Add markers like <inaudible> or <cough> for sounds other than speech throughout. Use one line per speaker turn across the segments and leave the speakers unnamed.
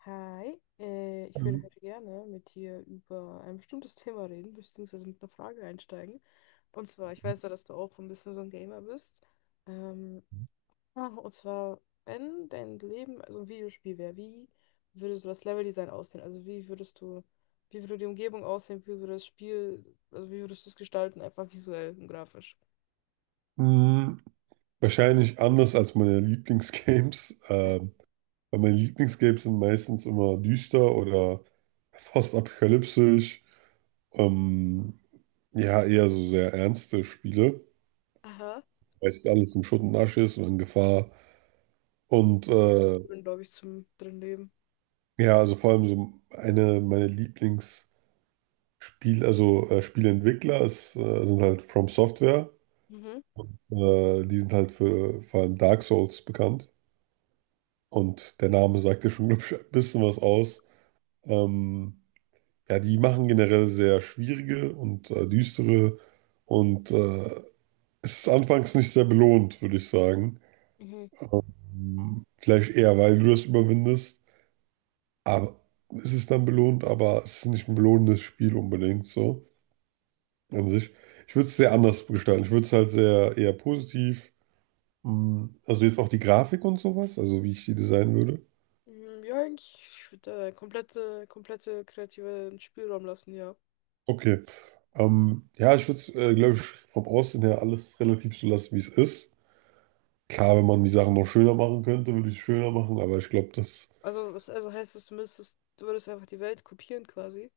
Hi, ich würde
Mhm.
heute gerne mit dir über ein bestimmtes <laughs> Thema reden, beziehungsweise mit einer Frage einsteigen. Und zwar, ich weiß ja, dass du auch ein bisschen so ein Gamer bist. Ähm, und zwar, wenn dein Leben also ein Videospiel wäre, wie würde so das Leveldesign aussehen? Also wie würde die Umgebung aussehen, wie würde das Spiel, also wie würdest du es gestalten, einfach visuell und grafisch?
Mm, Wahrscheinlich anders als meine Lieblingsgames, <laughs> weil meine Lieblingsgames sind meistens immer düster oder postapokalyptisch. Ähm, ja, eher so sehr ernste Spiele.
Aha.
Meistens alles in Schutt und Asche ist und in Gefahr. Und
Das ist nicht so drin, glaube ich, zum drin Leben.
ja, also vor allem so eine meiner Lieblingsspiel, also Spieleentwickler ist, sind halt From Software.
Mhm.
Die sind halt für vor allem Dark Souls bekannt. Und der Name sagt ja schon, <laughs> glaube ich, ein bisschen was aus. Ähm, ja, die machen generell sehr schwierige und düstere und es ist anfangs nicht sehr belohnt, würde ich sagen.
Mhm.
Vielleicht eher, weil du das überwindest, aber es ist dann belohnt, aber es ist nicht ein belohnendes Spiel unbedingt so an sich. Ich würde es sehr anders gestalten. Ich würde es halt sehr eher positiv, also jetzt auch die Grafik und sowas, also wie ich die designen würde.
Mm, ja, eigentlich, ich würde komplette kreativen Spielraum lassen, ja.
Okay. Ja, ich würde es, glaube ich, vom Aussehen her alles relativ so lassen, wie es ist. Klar, wenn man die Sachen noch schöner machen könnte, würde ich es schöner machen, aber ich glaube, das.
Also, also heißt das, du würdest einfach die Welt kopieren quasi.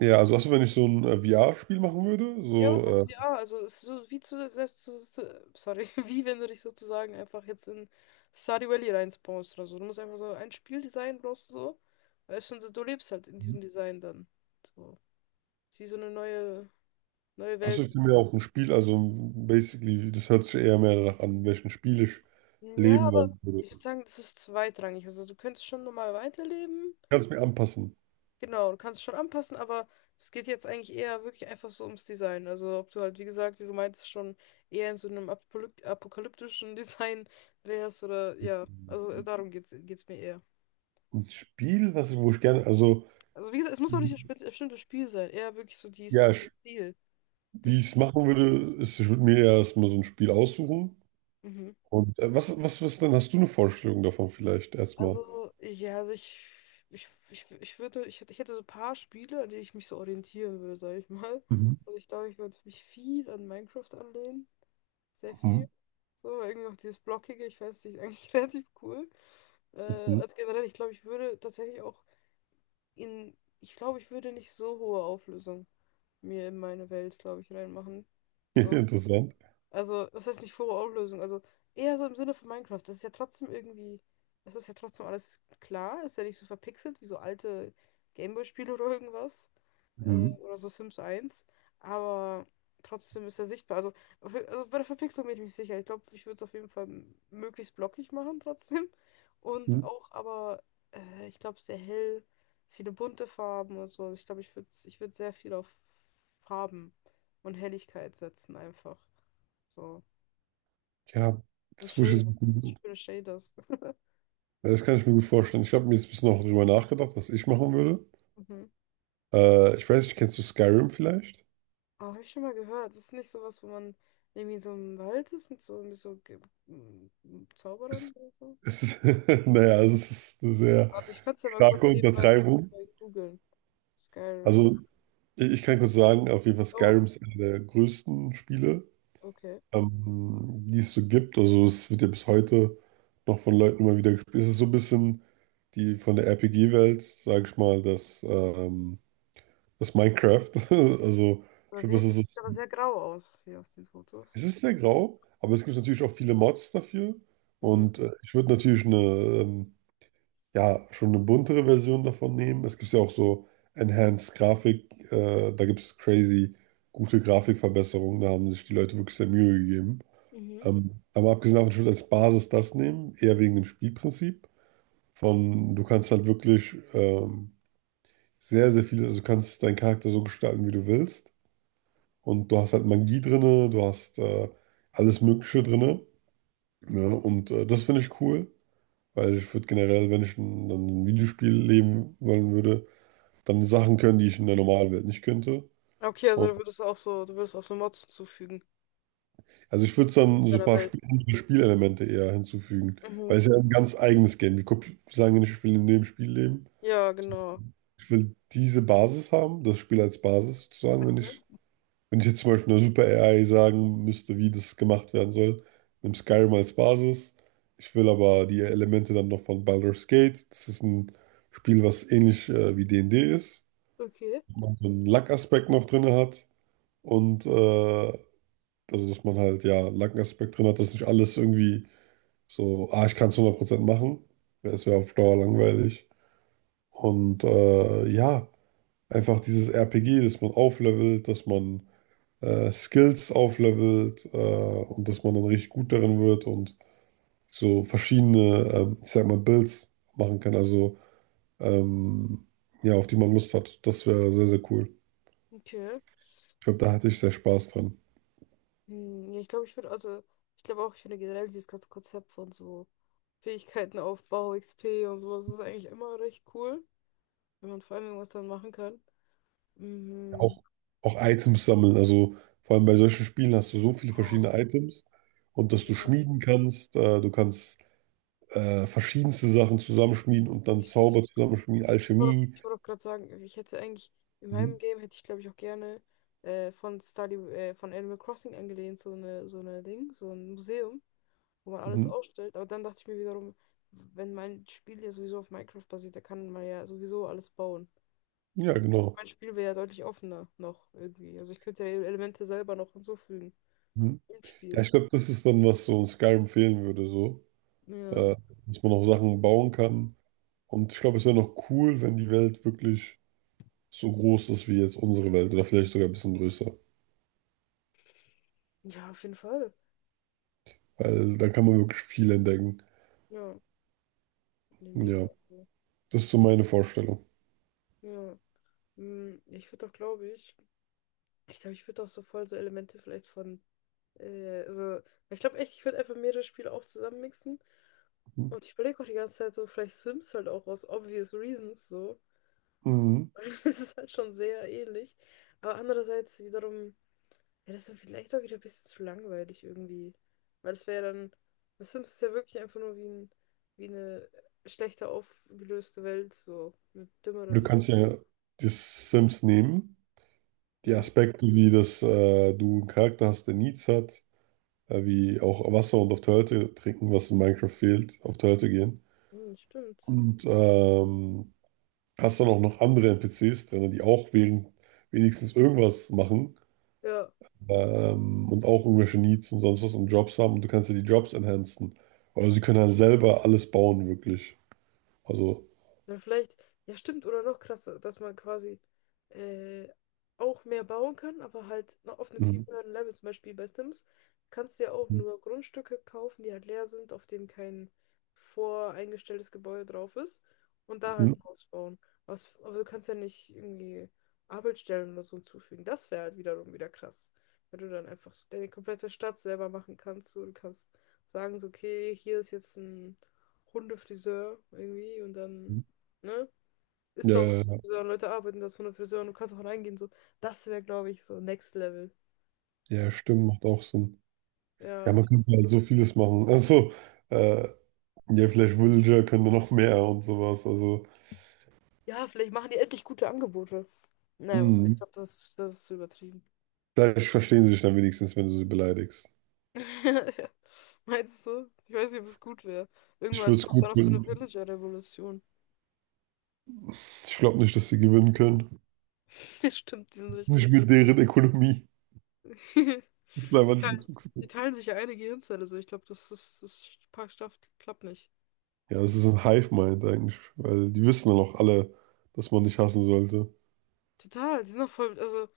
Ja, also hast du, wenn ich so ein VR-Spiel machen würde,
Ja, was
so,
heißt
äh.
ja? Also, es ist so wie zu, selbst zu, sorry, <laughs> wie wenn du dich sozusagen einfach jetzt in Stardew Valley reinspawnst oder so. Du musst einfach so ein Spieldesign brauchst du so. Weißt schon, so, du lebst halt in
Mhm.
diesem Design dann. So. Ist wie so eine neue
Hast du
Welt.
ich mir auch ein Spiel, also basically, das hört sich eher mehr danach an, welchen Spiel ich
Ja,
leben
aber
wollen
ich würde
würde.
sagen, das ist zweitrangig. Also, du könntest schon normal weiterleben.
Kannst mir anpassen.
Genau, du kannst es schon anpassen, aber es geht jetzt eigentlich eher wirklich einfach so ums Design. Also ob du halt, wie gesagt, wie du meintest, schon eher in so einem apokalyptischen <laughs> Design wärst oder ja, also darum geht's mir eher.
Ein Spiel, was ich, wo ich gerne, also.
Also wie gesagt, es muss auch nicht
Mhm.
bestimmtes Spiel sein, eher wirklich so
Ja,
Der
ich,
Stil. Der
wie ich es
Stil.
machen würde, ist, ich würde mir erstmal so ein Spiel aussuchen.
Mhm.
Und was denn? Hast du eine Vorstellung davon vielleicht erstmal?
Also, ja, ich würde, ich hätte so ein paar Spiele, an denen ich mich so orientieren würde, sage ich mal.
Mhm.
Also ich glaube, ich würde mich viel an Minecraft anlehnen. Sehr viel.
Mhm.
So, irgendwie auch dieses Blockige, ich weiß nicht, ist eigentlich <laughs> relativ cool.
Mhm.
Also generell, ich glaube, ich würde tatsächlich auch ich glaube, ich würde nicht so hohe Auflösung mir in meine Welt, glaube ich, reinmachen.
<laughs>
So.
Interessant.
Also, was heißt nicht Furore-Auflösung? Also, eher so im Sinne von Minecraft. Das ist ja trotzdem irgendwie, das ist ja trotzdem alles klar. Ist ja nicht so verpixelt wie so alte Gameboy-Spiele oder irgendwas.
Mhm.
Oder so Sims eins. Aber trotzdem ist er sichtbar. Also, also bei der Verpixelung bin ich mir nicht sicher. Ich glaube, ich würde es auf jeden Fall möglichst blockig machen <laughs> trotzdem. Und
Mhm.
auch, aber ich glaube, sehr hell, viele bunte Farben und so. Ich glaube, ich würd sehr viel auf Farben und Helligkeit setzen einfach. So.
Ja,
Und
das wusste ich
Shaders. Ich
jetzt.
spüre Shaders. <laughs>
Das kann ich mir gut vorstellen. Ich habe mir jetzt ein bisschen auch drüber nachgedacht, was ich machen würde.
Mhm.
Ich weiß nicht, kennst du Skyrim vielleicht?
Aber habe ich schon mal gehört. Das ist nicht sowas, wo man irgendwie so im Wald ist mit mit so Zauberern
Es,
oder so.
es ist, <laughs> naja, also es ist eine sehr
Warte, ich kann es ja mal kurz
starke
nebenbei
Untertreibung.
nebenbei googeln. Skyrim.
Also, ich kann kurz sagen, auf jeden Fall
Oh,
Skyrim ist einer der größten Spiele.
okay.
Ähm, die es so gibt. Also es wird ja bis heute noch von Leuten immer wieder gespielt. Es ist so ein bisschen die von der RPG-Welt, sage ich mal, das, das Minecraft. <laughs> Also ich
Das
glaube,
sieht aber
das
das
ist es.
sieht aber sehr grau aus hier auf den
Es
Fotos.
ist sehr grau, aber es gibt natürlich auch viele Mods dafür.
Mhm.
Und ich würde natürlich eine, ja, schon eine buntere Version davon nehmen. Es gibt ja auch so Enhanced Grafik, da gibt es crazy gute Grafikverbesserungen, da haben sich die Leute wirklich sehr Mühe gegeben.
Mhm.
Aber abgesehen davon, ich würde als Basis das nehmen, eher wegen dem Spielprinzip. Von, du kannst halt wirklich sehr viel, also du kannst deinen Charakter so gestalten, wie du willst. Und du hast halt Magie drinne, du hast alles Mögliche drinne. Ja, und das finde ich cool, weil ich würde generell, wenn ich ein, dann ein Videospiel leben wollen würde, dann Sachen können, die ich in der normalen Welt nicht könnte.
Okay, also
Und,
du würdest auch so Mods hinzufügen
also ich würde dann so ein
deiner
paar
Welt.
Spielelemente eher hinzufügen,
Mhm.
weil es ja ein ganz eigenes Game. Wir kopi- sagen ja nicht, ich will in dem Spiel leben.
Ja, genau.
Ich will diese Basis haben, das Spiel als Basis sozusagen, wenn ich,
Mhm.
wenn ich jetzt zum Beispiel einer Super AI sagen müsste, wie das gemacht werden soll, nimm Skyrim als Basis. Ich will aber die Elemente dann noch von Baldur's Gate. Das ist ein Spiel, was ähnlich wie D&D ist,
Okay.
wo man so einen Luck-Aspekt noch drin hat und also dass man halt ja einen Luck-Aspekt drin hat, dass nicht alles irgendwie so, ah, ich kann es 100% machen. Es wäre auf Dauer langweilig. Und ja. Einfach dieses RPG, dass man auflevelt, dass man Skills auflevelt, und dass man dann richtig gut darin wird und so verschiedene, ich sag mal, Builds machen kann, also ähm, ja, auf die man Lust hat. Das wäre sehr cool.
Okay.
Ich glaube, da hatte ich sehr Spaß dran.
Hm, ja, ich glaube auch, ich finde generell dieses ganze Konzept von so Fähigkeitenaufbau, XP und sowas ist eigentlich immer recht cool, wenn man vor allem irgendwas dann machen kann. Mhm.
Auch, auch Items sammeln, also vor allem bei solchen Spielen hast du so viele verschiedene
Oh,
Items und dass du
ja,
schmieden kannst, du kannst verschiedenste Sachen zusammenschmieden und dann
ich,
Zauber zusammenschmieden, Alchemie.
ich wollte auch gerade sagen, in meinem
Mhm.
Game hätte ich, glaube ich, auch gerne von Animal Crossing angelehnt, so eine Ding, so ein Museum, wo man alles
Mhm.
ausstellt. Aber dann dachte ich mir wiederum, wenn mein Spiel ja sowieso auf Minecraft basiert, da kann man ja sowieso alles bauen.
Ja,
Also
genau.
mein Spiel wäre ja deutlich offener noch irgendwie. Also ich könnte ja Elemente selber noch hinzufügen
Mhm.
im
Ja,
Spiel.
ich glaube, das ist dann, was so in Skyrim fehlen würde, so.
Ja.
Äh, Dass man auch Sachen bauen kann. Und ich glaube, es wäre noch cool, wenn die Welt wirklich so groß ist wie jetzt unsere Welt oder vielleicht sogar ein bisschen größer.
Ja, auf jeden Fall.
Weil dann kann man wirklich viel entdecken.
Ja, nee, mega.
Ja,
Also,
das ist so meine Vorstellung.
ja. Mm, ich würde auch, glaube ich, ich glaube, ich würde auch so voll so Elemente äh, also, ich glaube echt, ich würde einfach mehrere Spiele auch zusammenmixen.
Mhm.
Und ich überlege auch die ganze Zeit so, vielleicht Sims halt auch aus obvious reasons so.
Mhm.
<laughs> Es ist halt schon sehr ähnlich. Aber andererseits wiederum. Ja, das ist dann vielleicht auch wieder ein bisschen zu langweilig irgendwie. Weil das wäre ja dann. The Sims ist ja wirklich einfach nur wie ein, wie eine schlechter aufgelöste Welt, so. Eine dümmere
Du
bist.
kannst ja die Sims nehmen, die
Ja,
Aspekte, wie das, du einen Charakter hast, der Needs hat, wie auch Wasser und auf Toilette trinken, was in Minecraft fehlt, auf Toilette gehen.
hm, stimmt.
Und hast dann auch noch andere NPCs drin, die auch wegen wenigstens irgendwas machen,
Ja,
und auch irgendwelche Needs und sonst was und Jobs haben und du kannst ja die Jobs enhancen. Oder sie können halt selber alles bauen, wirklich. Also,
dann vielleicht, ja stimmt, oder noch krasser, dass man quasi äh, auch mehr bauen kann, aber halt noch auf einem viel
mhm.
höheren Level, zum Beispiel bei Sims, kannst du ja auch nur Grundstücke kaufen, die halt leer sind, auf dem kein voreingestelltes Gebäude drauf ist und da
Mhm.
halt ein Haus bauen. Was, aber du kannst ja nicht irgendwie Arbeitsstellen oder so hinzufügen. Das wäre halt wiederum wieder krass, wenn du dann einfach so deine komplette Stadt selber machen kannst. So, du kannst sagen, so, okay, hier ist jetzt ein Hundefriseur irgendwie und dann. Ne? Ist
Ja,
doch
ja,
Friseur, Leute arbeiten da ohne Friseur und du kannst auch reingehen. So. Das wäre, glaube ich, so Next Level.
ja,
So,
stimmt, macht auch Sinn. Ja,
ja,
man könnte halt so vieles machen. <laughs> Also, äh, ja, vielleicht Villager können da noch mehr und sowas. Also,
ja, vielleicht machen die endlich gute Angebote. Naja, wobei, ich
mhm.
glaube, das ist übertrieben.
Vielleicht verstehen sie sich dann wenigstens, wenn du sie beleidigst.
<laughs> Ja. Meinst du? Ich weiß nicht, ob es gut wäre.
Ich würde
Irgendwann
es
kommt da
gut
noch so eine
finden.
Villager-Revolution.
Ich glaube nicht, dass sie gewinnen können.
<laughs> Das stimmt, die sind richtig.
Nicht mit deren Ökonomie.
<laughs>
Das ist
Die
einfach nicht
teilen, die
Bezugsnetz.
teilen sich ja eine Gehirnzelle, so ich glaube, das ist, das pa- schafft- klappt nicht.
Ja, das ist ein Hive-Mind eigentlich, weil die wissen dann auch alle, dass man nicht hassen sollte.
Total,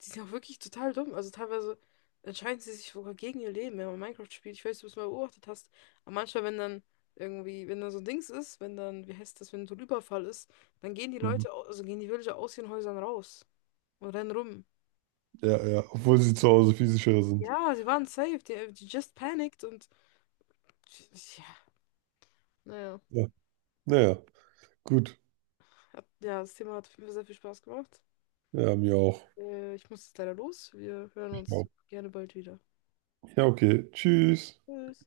die sind auch wirklich total dumm. Also teilweise entscheiden sie sich sogar gegen ihr Leben, wenn man Minecraft spielt. Ich weiß nicht, ob du es mal beobachtet hast. Aber manchmal, wenn dann so ein Dings ist, wenn dann, wie heißt das, wenn so ein Überfall ist, dann gehen
Mhm.
Also gehen die Villager aus ihren Häusern raus und rennen rum.
Ja, ja, obwohl sie zu Hause viel sicherer sind.
Ja, sie waren safe, die just panicked und ja, naja.
Ja, naja, gut.
Hat, ja, das Thema hat auf jeden Fall sehr viel Spaß gemacht.
Ja, mir auch.
Ich muss jetzt leider los. Wir hören uns gerne bald wieder.
Ja, okay. Tschüss.
Tschüss.